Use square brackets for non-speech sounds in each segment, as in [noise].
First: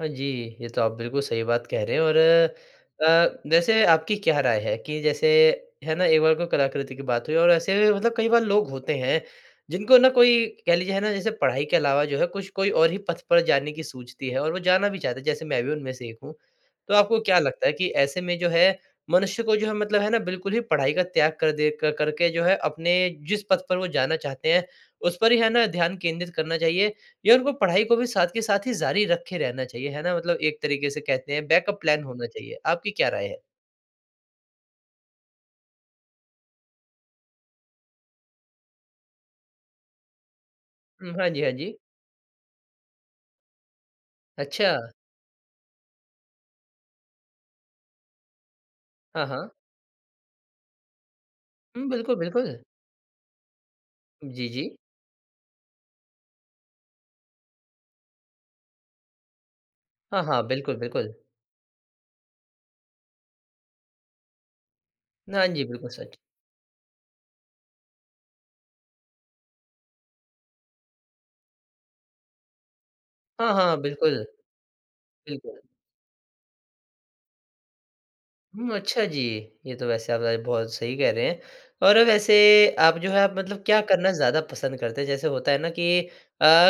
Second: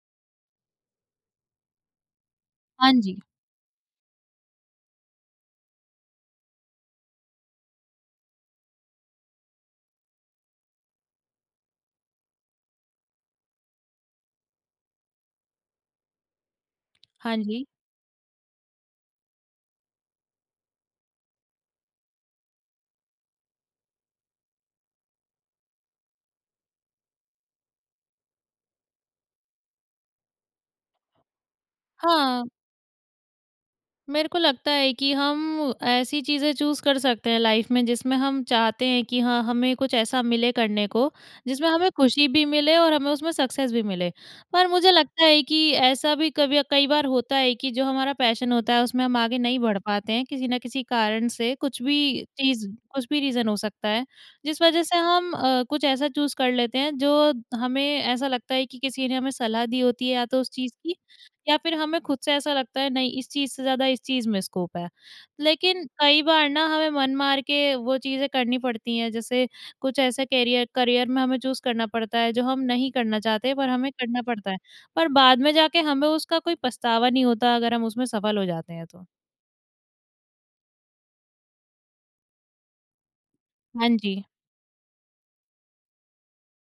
हाँ जी, ये तो आप बिल्कुल सही बात कह रहे हैं और हाँ जी। अ, वैसे आपकी क्या राय है कि जैसे है ना एक बार को कलाकृति की बात हुई और ऐसे भी मतलब कई बार लोग होते हैं जिनको ना कोई कह लीजिए है ना, जैसे पढ़ाई के अलावा जो है कुछ कोई और ही पथ पर जाने की सूझती है और वो जाना भी चाहते हैं जैसे मैं भी उनमे से एक हूँ। तो आपको हाँ क्या जी। लगता है कि ऐसे में जो है मनुष्य को जो है मतलब है ना बिल्कुल ही पढाई का त्याग कर दे क करके जो है अपने जिस पथ पर वो जाना चाहते हैं, उस पर ही है ना ध्यान केंद्रित करना चाहिए या उनको पढ़ाई को भी साथ के साथ ही जारी रखे रहना चाहिए, है ना मतलब एक तरीक़े से कहते है बैकअप प्लान होना हाँ। चाहिए? आपकी क्या राय है? मेरे को लगता है कि हम ऐसी चीज़ें चूज़ कर सकते हैं लाइफ़ में जिसमें हम चाहते हैं कि हाँ हमें कुछ ऐसा मिले करने को हुँ। हाँ जी, हाँ जिसमें जी। हमें खुशी भी मिले और हमें उसमें सक्सेस भी मिले। पर अच्छा। मुझे लगता है कि ऐसा भी कभी कई बार होता है कि जो हमारा पैशन होता है उसमें हम हाँ, आगे हाँ। नहीं बढ़ पाते हैं किसी न किसी कारण से कुछ हुँ। भी बिल्कुल, बिल्कुल। चीज़ कुछ भी रीज़न हो सकता है। जी, जिस जी। वज़ह से हम अ, कुछ ऐसा चूज़ कर लेते हैं जो हमें ऐसा लगता है कि किसी ने हमें सलाह दी होती है हाँ, या तो हाँ। उस चीज़ बिल्कुल, की बिल्कुल। या फ़िर हमें ख़ुद से ऐसा लगता है नहीं इस चीज़ से ज़्यादा इस चीज़ में स्कोप है। हाँ जी। लेक़िन बिल्कुल सच। कई बार ना हमें मन मार के वो चीज़ें करनी पड़ती हैं, जैसे कुछ ऐसे कैरियर करियर में हमें चूज़ करना पड़ता है जो हम नहीं करना चाहते हाँ, हैं पर हाँ, हमें करना बिल्कुल। पड़ता है, पर बाद में बिल्कुल। जाके हमें उसका कोई पछतावा नहीं होता अगर हम उसमें सफ़ल हो जाते हुँ, हैं अच्छा तो। जी। ये तो वैसे आप [unintelligible] बहुत सही कह रहे हैं। और वैसे आप जो है आप मतलब क्या हाँ करना जी। ज़्यादा पसंद करते हैं? जैसे होता है ना कि अ,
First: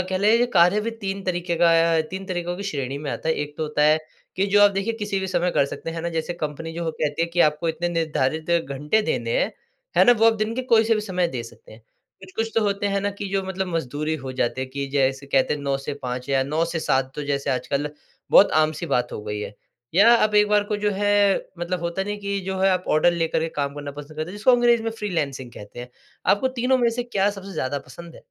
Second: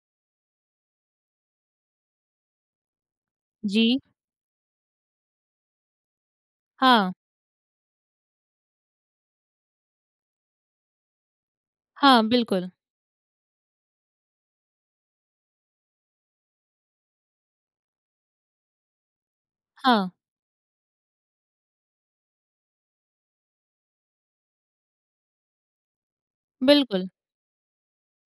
कहले कार्य भी 3 तरीक़े का अ, 3 तरीक़ों की श्रेणी में आता है, एक तो होता है जी। कि जो आप देखिए किसी भी समय कर सकते, हैं ना? जैसे कंपनी जो हो हाँ। कहती है कि आपको इतने निर्धारित घंटे देने हैं, है ना वो आप दिन के कोई से भी समय दे सकते हैं। हाँ, कुछ-कुछ तो बिल्कुल। होते हैं ना कि जो मतलब मजदूर ही हो जाती है कि जैसे कहते हैं 9 से 5 या 9 से 7 तो जैसे आजकल बहुत आम-सी बात हो गई है। हाँ। या आप एक बार को जो है मतलब होता नहीं कि जो है आप ऑर्डर लेकर के काम करना पसंद करते हैं जिसको अंग्रेज़ी में फ्रीलांसिंग कहते हैं, आपको तीनों में से बिल्कुल। क्या सबसे ज़्यादा पसंद है?